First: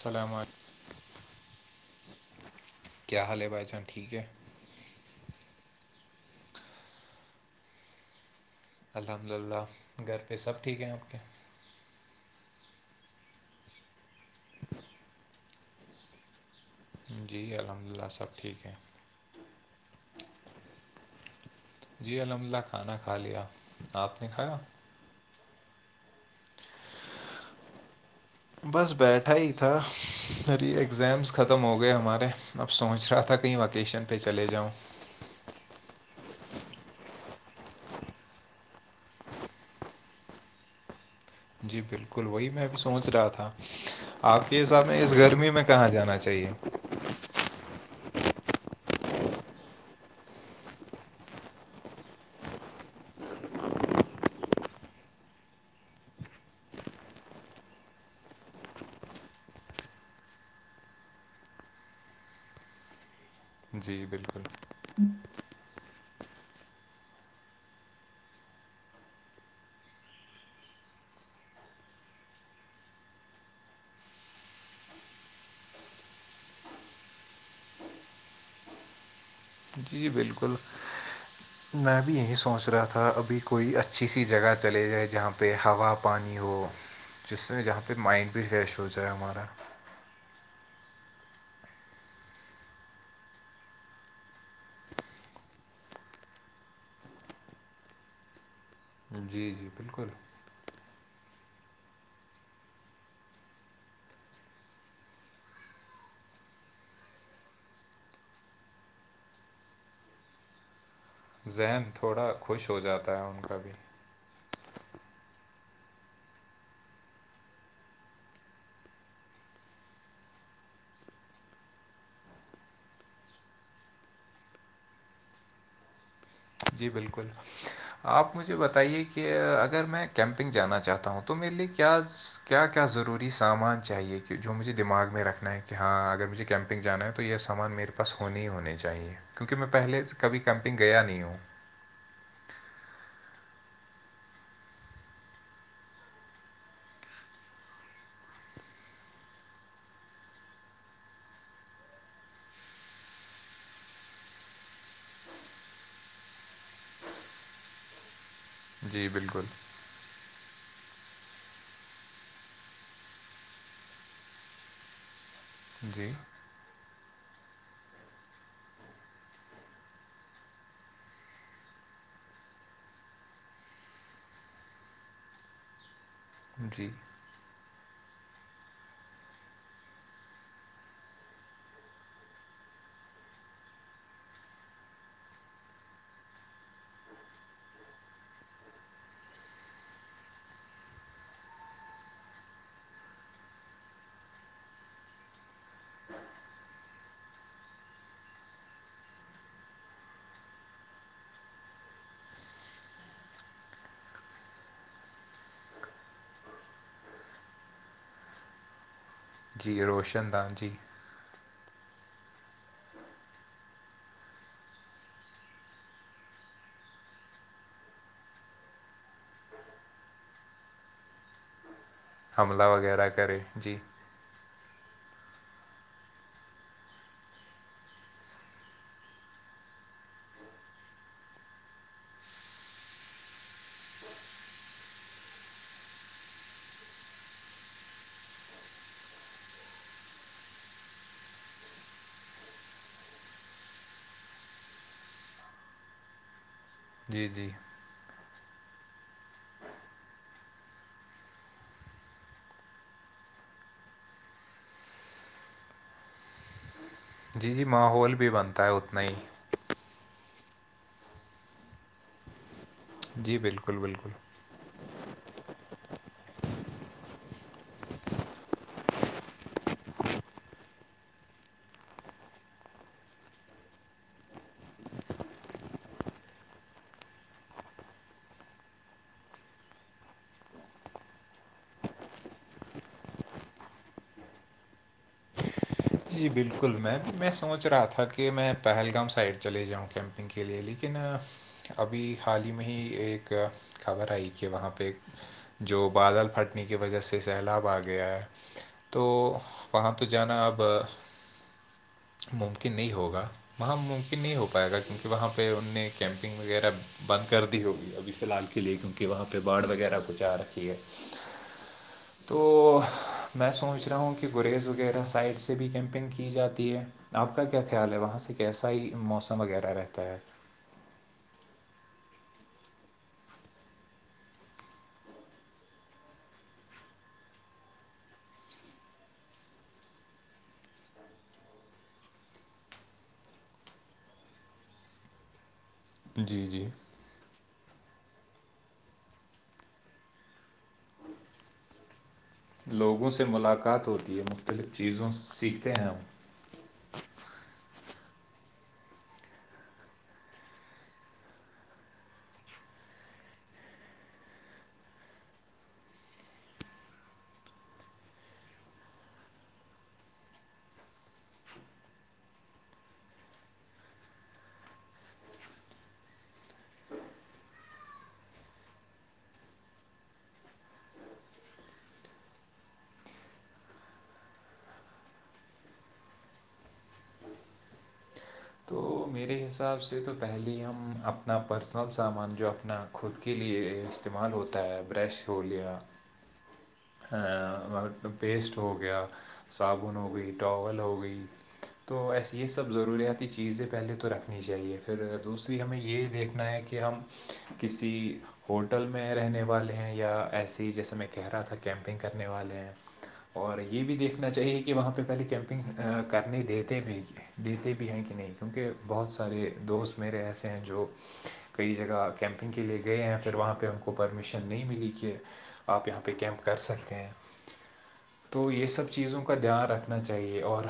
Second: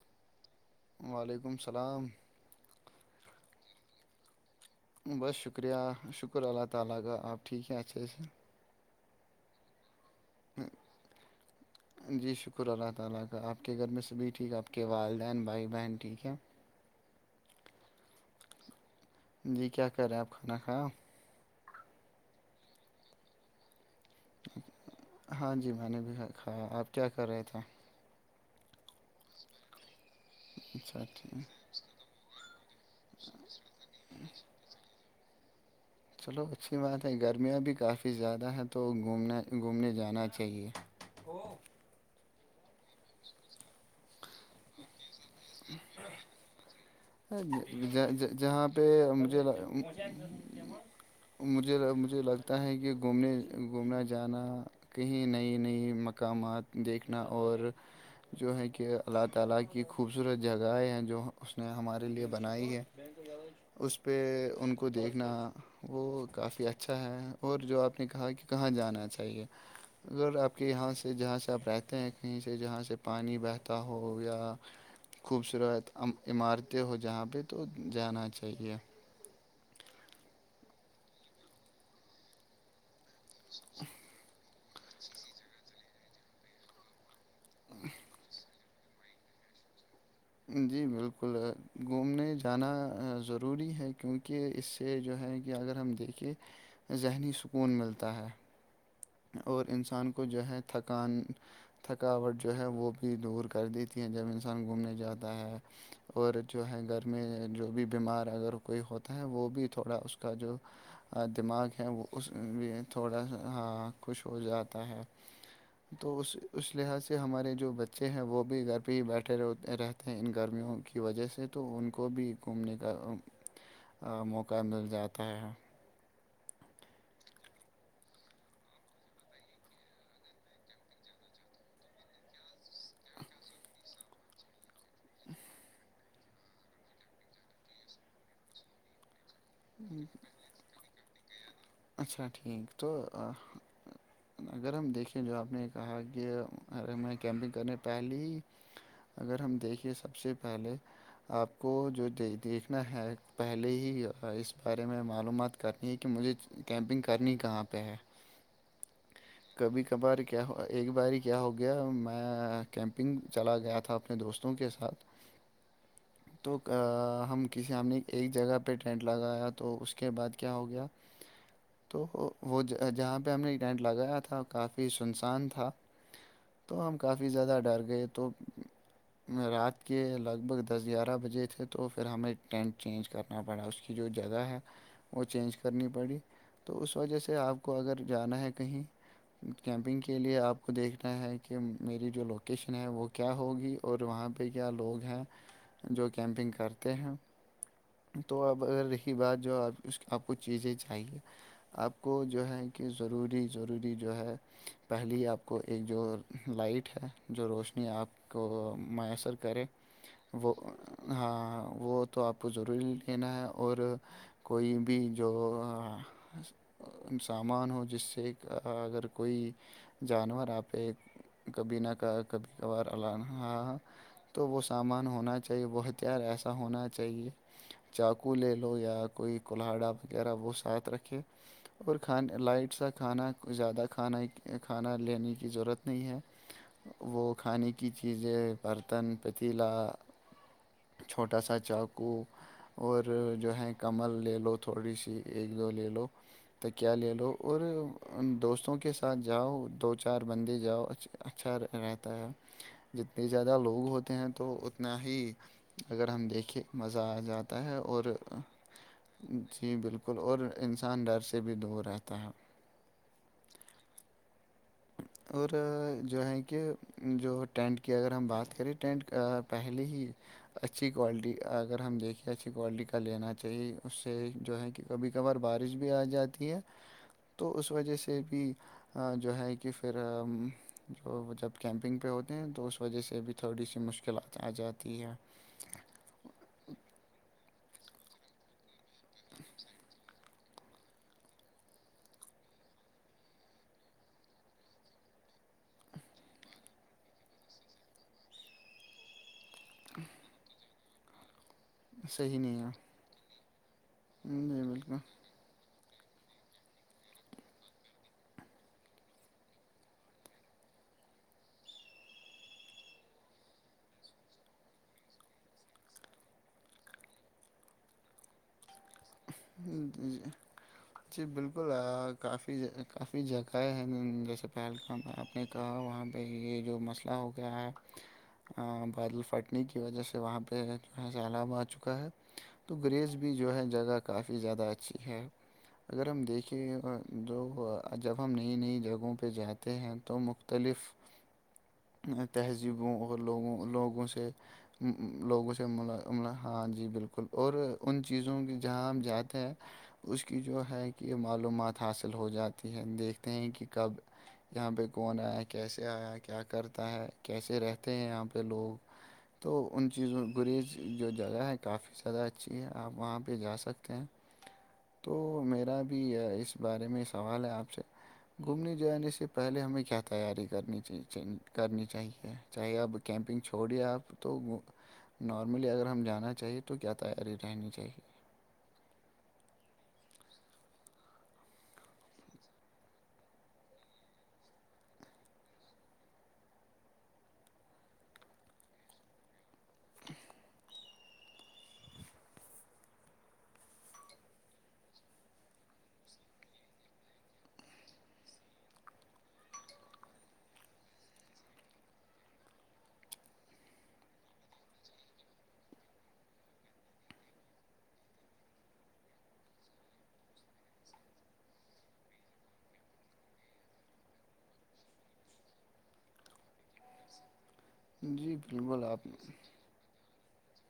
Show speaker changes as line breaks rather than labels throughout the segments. السلام علیکم
وعلیکم السلام
کیا حال ہے بھائی جان ٹھیک ہے
بہت شکریہ شکر اللہ تعالی کا اپ ٹھیک ہیں اچھے سے
الحمد للہ گھر پہ سب ٹھیک ہیں آپ کے
جی شکر اللہ تعالی کا اپ کے گھر میں سبھی ٹھیک اپ کی والدین بھائی بہن ٹھیک ہیں
جی الحمد للہ سب ٹھیک ہیں
جی کیا کر رہے ہیں آپ کھانا کھایا
جی الحمدلہ کھانا کھا لیا آپ نے کھایا
ہاں جی میں نے بھی کھایا آپ کیا کر رہے تھے
بس بیٹھا ہی تھا میری
اچھا
ایگزامس
ٹھیک
ختم ہو گئے گئے ہمارے اب سوچ رہا تھا کہیں وکیشن پہ چلے جاؤں
چلو اچھی بات ہے گرمیاں بھی کافی زیادہ ہیں تو گھومنے گھومنے جانا چاہیے
جی بالکل وہی میں بھی سوچ رہا تھا آپ کے حساب میں اس گھر گرمی میں کہاں جانا چاہیے
جہاں پہ مجھے مجھے مجھے لگتا ہے کہ گھومنے گھومنا جانا کہیں نئی نئی مقامات دیکھنا اور جو ہے کہ اللہ تعالی کی خوبصورت جگہیں ہیں جو اس نے ہمارے لیے بنائی ہے اس
جی
پہ
بالکل
ان کو کو دیکھنا وہ کافی اچھا ہے اور جو آپ نے کہا کہ کہاں جانا چاہیے اگر آپ کے یہاں سے جہاں سے آپ رہتے ہیں کہیں سے جہاں سے پانی بہتا ہو یا خوبصورت عمارتیں ہوں جہاں پہ تو جانا چاہیے
جی جی بالکل میں بھی یہی سوچ رہا تھا ابھی کوئی اچھی سی جگہ چلے جائے جہاں پہ ہوا پانی ہو جس سے جہاں پہ مائنڈ بھی فریش ہو جائے ہمارا
جی بالکل گھومنے جانا ضروری ہے کیونکہ اس سے جو ہے کہ اگر ہم دیکھیں ذہنی سکون ملتا ہے
جی
اور
جی بالکل
انسان کو جو ہے تھکان تھکاوٹ جو ہے وہ بھی دور کر دیتی ہے جب انسان گھومنے جاتا ہے اور جو ہے گھر میں جو بھی بیمار ہے اگر کوئی ہوتا ہے وہ بھی تھوڑا اس کا جو دماغ ہے
ذہن
وہ اس
تھوڑا خوش
بھی
ہو جاتا ہے
تھوڑا سا
ان کا بھی
ہ خوش ہو جاتا ہے تو اس اس لحاظ سے ہمارے جو بچے ہیں وہ بھی گھر پہ ہی بیٹھے رہ رہتے ان گرمیوں کی وجہ سے تو ان کو بھی گھومنے کا موقع مل جاتا ہے
جی بالکل آپ مجھے بتائیے کہ اگر میں کیمپنگ جانا چاہتا ہوں تو میرے لیے کیا کیا کیا ضروری سامان چاہیے کہ جو مجھے دماغ میں رکھنا ہے کہ ہاں اگر مجھے کیمپ کیمپنگ جانا ہے تو یہ سامان میرے پاس ہونی ہی ہونے چاہیے کیونکہ میں پہلے سے کبھی کیمپنگ گیا نہیں ہوں
اچھا ٹھیک تو اگر ہم دیکھیں جو آپ نے کہا کہ ا ہمیں کیمپنگ کرنے پہلی اگر ہم دیکھیں سب سے پہلے آپ کو جو د دیکھنا ہے پہلے ہی اس بارے میں معلومات کرنی ہے کہ مجھے کیمپنگ کرنی کہاں پہ ہے
جی بالکل
کبھی کبھار کیا ایک بار کیا ہو گیا میں کیمپنگ چلا گیا تھا اپنے دوستوں کے ساتھ
‌جی
تو ہم کسی ہم نے ایک جگہ پہ ٹینٹ لگایا تو اس کے بعد کیا ہو گیا
[inaudible]
تو وہ جہاں پہ ہم نے ٹینٹ لگایا تھا کافی سنسان تھا
[inaudible]
تو ہم کافی زیادہ ڈر گئے تو رات کے لگ بھگ دس گیارہ بجے تھے تو پھر ہمیں ٹینٹ چینج کرنا پڑا اس کی جو جگہ ہے وہ چینج کرنی پڑی تو اس وجہ سے آپ کو اگر جانا ہے کہیں کیمپنگ کے لیے آپ کو دیکھنا ہے کہ میری جو لوکیشن ہے وہ کیا ہوگی اور وہاں پہ کیا لوگ ہیں جو کیمپنگ کرتے ہیں تو اب اگر رہی بات جو آپ اس آپ کو چیزیں چاہیے آپ کو جو ہے کہ ضروری ضروری جو ہے پہلی آپ کو ایک جو لائٹ ہے جو روشنی آپ کو میسر کرے
گوش
وہ ہاں وہ تو آپ کو ضرور لینا ہے اور کوئی بھی جو سامان ہو جس سے اگر کوئی جانور آپ پہ کبھی نہ کہ کبھی
حملہ
کبھار
وغیرہ
الان
کرے جی
رہا تو وہ سامان ہونا چاہیے بہت یار ایسا ہونا چاہیے چاقو لے لو یا کوئی کولہاڑا وغیرہ وہ ساتھ رکھے اور کھانا لائٹ سا کھانا زیادہ کھانا کھانا لینے کی ضرورت نہیں ہے وہ کھانے کی چیزیں برتن پتیلا چھوٹا سا چاقو اور جو ہے کمل لے لو تھوڑی سی ایک دو لے لو تو کیا لے
جی
لو
جی
اور ان دوستوں کے ساتھ جاؤ دو چار بندے جاؤ اچھا رہتا ہے جتنے زیادہ لوگ ہوتے ہیں تو اتنا ہی اگر ہم دیکھیں مزہ آ
جی جی
جاتا ہے اور
ماحول بھی بنتا ہے اتنا ہی
جی بالکل اور انسان ڈر سے بھی دور رہتا ہے
جی بالکل بالکل
اور جو ہے کہ جو ٹینٹ کی اگر ہم بات کریں ٹینٹ پہلیے ہی اچھی کوالٹی اگر ہم دیکھیں اچھی کوالٹی کا لینا چاہیے اس سے جو ہے کہ کبھی کبھار بارش بھی آ جاتی ہے تو اس وجہ سے بھی جو ہے کہ پھر جو جب کیمپنگ پہ ہوتے ہیں تو اس وجہ سے بھی تھوڑی سی مشکلاتیں آ جاتی ہیں
جی بالکل میم میں سوچ رہا تھا کہ میں پہلگام سائڈ چلے جاؤں کیمپ نگ کے لیے لیکن ابھی حال ہی میں ہی ایک خبر آئی کہ وہاں پہ جو بادل پھٹنے کی وجہ سے سیلاب آ گیا ہے تو وہاں تو جانا اب
صحیح ہے
ممکن نہیں ہوگا وہاں ممکن نہیں ہو
جی
پائے گا
بالکل
کیونکہ وہاں پہ ان نے کیمپنگ وغیرہ بند کر دی ہوگی ابھی فی الحال کے لیے کیونکہ وہاں پہ باڑھ وغیرہ کو جا رکھی ہے تو میں سوچ رہا ہوں کہ گریز وغیرہ سائڈ سے بھی کیم کیمپنگ کی جاتی ہے آپ کا کیا خیال ہے وہاں سے کیسا ہی موسم وغیرہ رہتا ہے
جی
[inaudible]
جی بالکل کافی کافی جگہیں ہیں جیسے پہلگام ہے آپ نے کہا وہاں پہ یہ جو مسئلہ ہو گیا ہے بادل پھٹنے کی وجہ سے وہاں پہ جو ہے سیلاب آ چکا ہے تو گریز بھی جو ہے جگہ کافی زیادہ اچھی ہے اگر ہم
جی جی
دیکھیں جو جب ہم نئی نئی جگہوں پہ جاتے ہیں تو مختلف تہذیبوں
لوگوں
اور
سے
لوگوں
ملاقات
لوگوں
ہوتی ہے
سے
مختلف چیزوں
لوگوں سے
سیکھتے ہیں ہم
ملا ہاں جی بالکل اور ان چیزوں کی جہاں ہم جاتے ہیں اس کی جو ہے کہ معلومات حاصل ہو جاتی ہے دیکھتے ہیں کہ کب یہاں پہ کون آیا کیسے آیا کیا کرتا ہے کیسے رہتے ہیں یہاں پہ لوگ تو ان چیزوں گریز جو جگہ ہے کافی زیادہ اچھی ہے آپ وہاں پہ جا سکتے ہیں تو میرا بھی اس بارے میں سوال ہے آپ سے گھومنے جانے سے پہلے ہمیں کیا تیاری کرنی چی کرنی چاہیے چاہے اب کیمپنگ چھوڑیے آپ تو نارملی اگر ہم جانا چاہیے تو کیا تیاری رہنی چاہیے
تو مے [inaudible] میرے حساب سے تو پہلے ہم اپنا پرسنل سامان جو اپنا خود کے لیے استعمال ہوتے پتا ہے برش ہو لیا پیسٹ ہو گیا صابون ہو گئی ٹاول ہو گئی تو ایسے یہ سب ضروریاتی چیزیں پہلے تو رکھ رکھنی چاہیے پھر دوسری ہمیں یہ دیکھنا ہے کہ ہم کسی ہوٹل میں رہنے والے ہیں یا ایسی جیسے میں کہہ رہا تھا کیمپنگ کرنے والے ہیں اور یہ بھی دیکھنا چاہیے کہ وہاں پہ پہلے کیمپنگ کرنے دیتے بھی دیتے بھی ہیں کہ نہیں کیونکہ بہت سارے دوست میرے ایسے ہیں جو کئی جگہ کیمپنگ کے لیے گئے ہیں پھر وہاں پہ ہم کو پرمیشن نہیں ملی کہ آپ یہاں پہ کیمپ کر سکتے ہیں
جی
تو یہ
بالکل
سب
آپ
چیزوں کا دھیان رکھے [inaudible] نا چاہیے اور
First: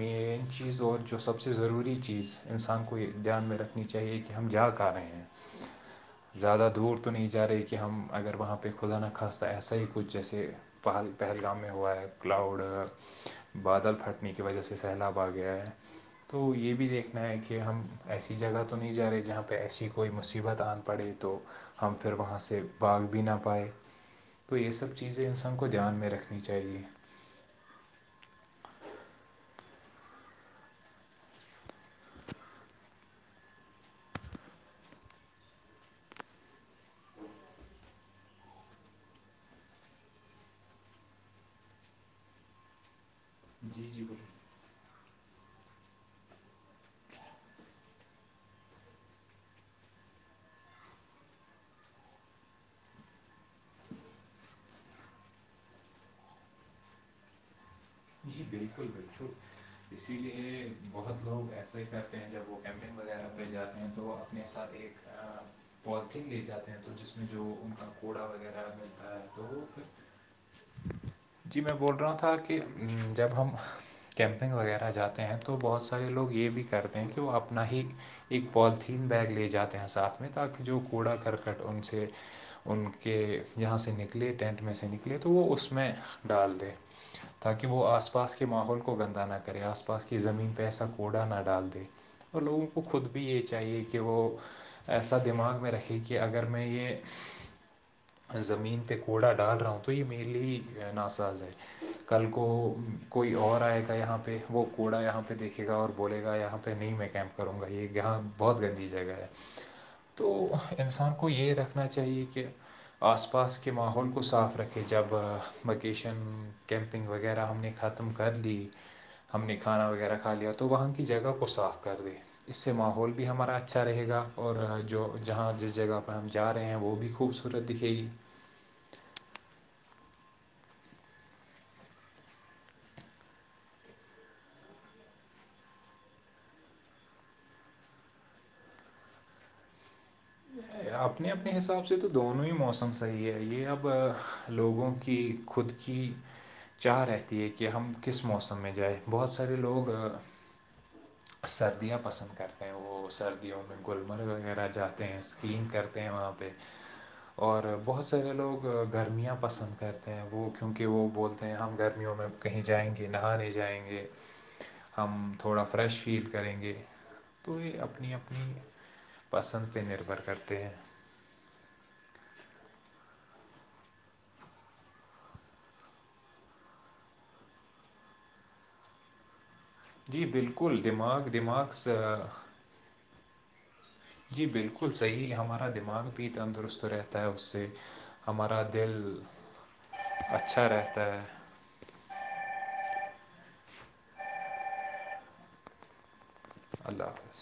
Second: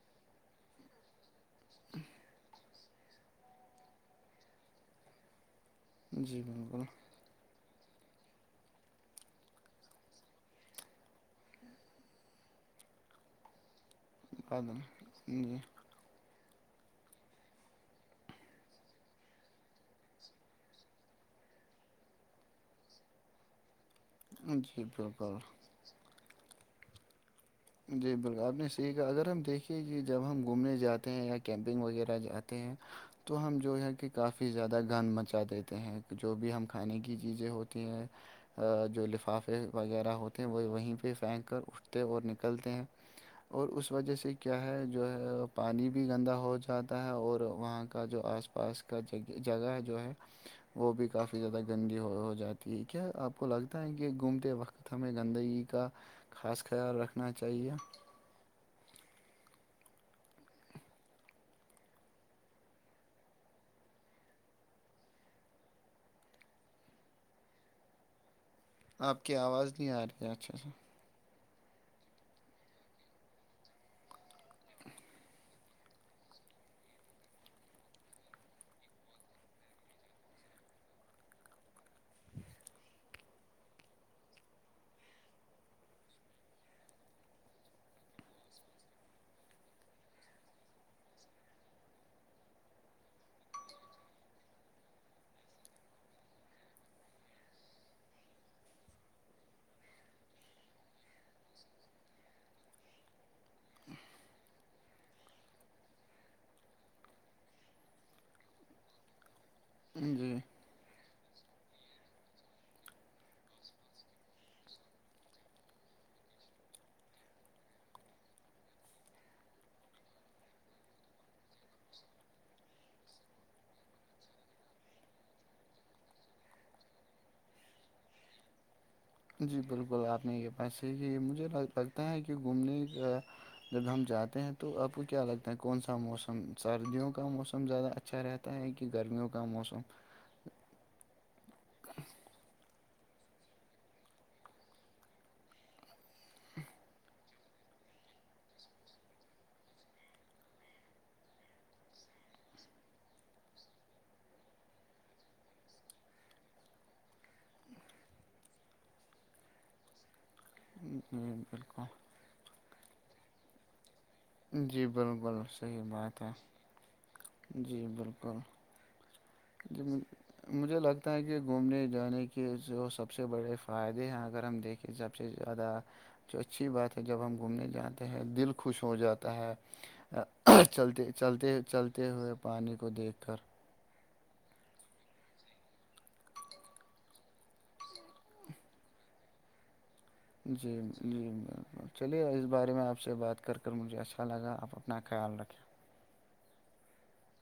مین چیز جو سب سے ضروری [inaudible] انسان کو دھیان میں رکھنا چاہیے کہ ہم جا کہاں رہے ہیں
جی
زیادہ
بالکل
دور تو نہیں جا رہے کہ ہم اگر وہاں پہ خدا نخواستہ ایسا ہی کچھ جیسے پل پہلگام میں ہوا ہے کلاؤڈ بادل پھٹ کی وجہ سے سیلاب
بات-
[inaudible]
جی
گیا ہے تو یہ بھی دیکھ دیھکنا ہے کہ ہم ایسی جگہ تو نہیں جا رہے جہاں پہ ایسی کوئی مصیبت آن پڑے تو ہم پھر وہاں سے باغ بھی نہ پائے تو یہ
جی
سب چیزیں
بالکل
انسان کو کو دھیان میں رکھنی چاہیے
جی بالکل آپ نے سیہی کہا اگر ہم دیکھے کے جب ہم گھومنے جاتے ہیں یا کیمپنگ وغیرہ جاتے ہیں تو ہم جو ہے کہ کافی زیادہ گان مچا دیتے ہیں جو بھی ہم کھانے کی چیزیں ہوتی ہیں جو لفافے وغیرہ ہوتے ہیں وہ وہیں پہ پھینک کر اٹھتے اور نک نکلتے ہیں اور
جی
اس
جی
وجہ
بولیے
سے کیا ہے جو ہے پانی بھی گندا ہو جاتا ہے اور وہاں کا جو آس پاس کا جگہ جو ہے وہ بھی کافی زیادہ گندی ہو جاتی ہے کیا آپ کو لگتا ہے کہ گھومتے وقت ہمیں گندگی کا خاص خیال رکھنا چاہیے
جی بالکل بالکل اسی لیے بہت لوگ ایسا ہی کرتے ہیں جب وہ کیمپنگ وغیرہ پہ جاتے ہیں تو اپنے ساتھ ایک پالتھیین لے جاتے ہیں تو جس میں جو ان کا کوڑا وغیرہ ملتا
آپ
ہے
کی
تو وہ
آواز
پھر
نہیں آ رہی ہے اچھے سے
جی میں بول رہا تھا کہ جب ہم کیمپنگ وغیرہ جاتے ہیں تو بہت سارے لوگ یہ بھی کرتے ہیں کہ وہ اپنا ہی ایک پالیتھیین بیگ لے جاتے ہیں ساتھ میں تاکہ جو کوڑا کرکٹ ان سے ان کے یہاں سے نکلے ٹینٹ میں سے نکلے تو وہ ا میں ڈال دے تاکہ وہ آس پاس کے ماحول کو گند نہ کرے آس پاس کی زمین پہ ایسا کوڑا نہ ڈال دے اور لوگوں کو خود بھی یہ چاہیے کہ وہ ایسا دماغ میں رکھے کہ اگر میں یہ زمین پہ کوڑا ڈال رہا ہوں تو یہ مینلی ناساز ہے کل کو کوئی اور آئے گا یہاں پہ وہ کوڑا یہاں پہ دیکھے گا اور بولے گا یہاں پہ نہیں میں کیمپ کروں گا یہ یہاں بہت گندی جگہ ہے تو
جی
انسان کو یہ رکھنا چاہیے کہ آس پاس کے ماحول کو صاف رکھے جب وکیشن کیمپ کپنگ وغیرہ ہم نے ختم کر لی ہم نے کھانا وغیرہ کھا لیا تو وہاں کی جگہ کو صاف کر دی اس سے ماحول بھی ہمارا اچھا رہے گا اور جو جہاں جس جگہ پہ ہم جا رہے ہیں وہ بھی خوبصور دکھھیے
جی بالکل آپ نے یہ پس مجھے لگتا ہے کہ گھومنے کا جب ہم جاتے ہیں تو آپ کو کیا لگتا ہے کون سا موسم سردیوں کا موسم زیادہ اچھا رہتا تا ہے کہ گرمیوں کا موسم
اپنے اپنے حساب سے تو دونوں ہی موسم صحیح ہے یہ اب لوگوں کی خود کی چاہ رہتی ہے کہ ہم کس موسم میں جائیں بہت سارے لوگ سردیاں پسند کرتے ہیں وہ سردیوں میں گلمرگ وغیرہ جاتے ہیں اس کے تین کرتے ہیں وہاں پہ اور بہت سارے لوگ گرمیاں پسند کرتے ہیں وہ کیونکہ وہ
جی
بولتے ہیں ہم
بالکل
گرمیوں میں کہیں جائیں گے نہانے جائیں گے
جی
ہم
بالکل
تھوڑا
صحیح
فریش
بات
فیل
ہے
کریں گے تو یہ
جی
اپنی
بالکل
اپنی پسند پہ
جی
نربھر
مجھ-
کرتے ہیں
مجھے لگ لگتا ہے کہ گھومنے جانے کے جو سب سے بڑے فائدے ہیں اگر ہم دیکھیں سب سے زیادہ جو اچھی بات ہے جب ہم گھومنے جاتے ہیں دل خوش ہو جاتا ہے
جی بالکل
چلتے
دماغ
چلتے
دماغ سے
چلتے ہوئے پانی کو دیکھ کر
جی بالکل صحیح ہمارا دماغ بھی تندرست رہتا ہے اس سے ہمارا دل اچھا
جی
رہتا ہے
جیی چلیے اس بارے میں آپ سے بات کر کر مجھے اچھا لگا آپ اپنا خیال رکھیں
اللہ حافظ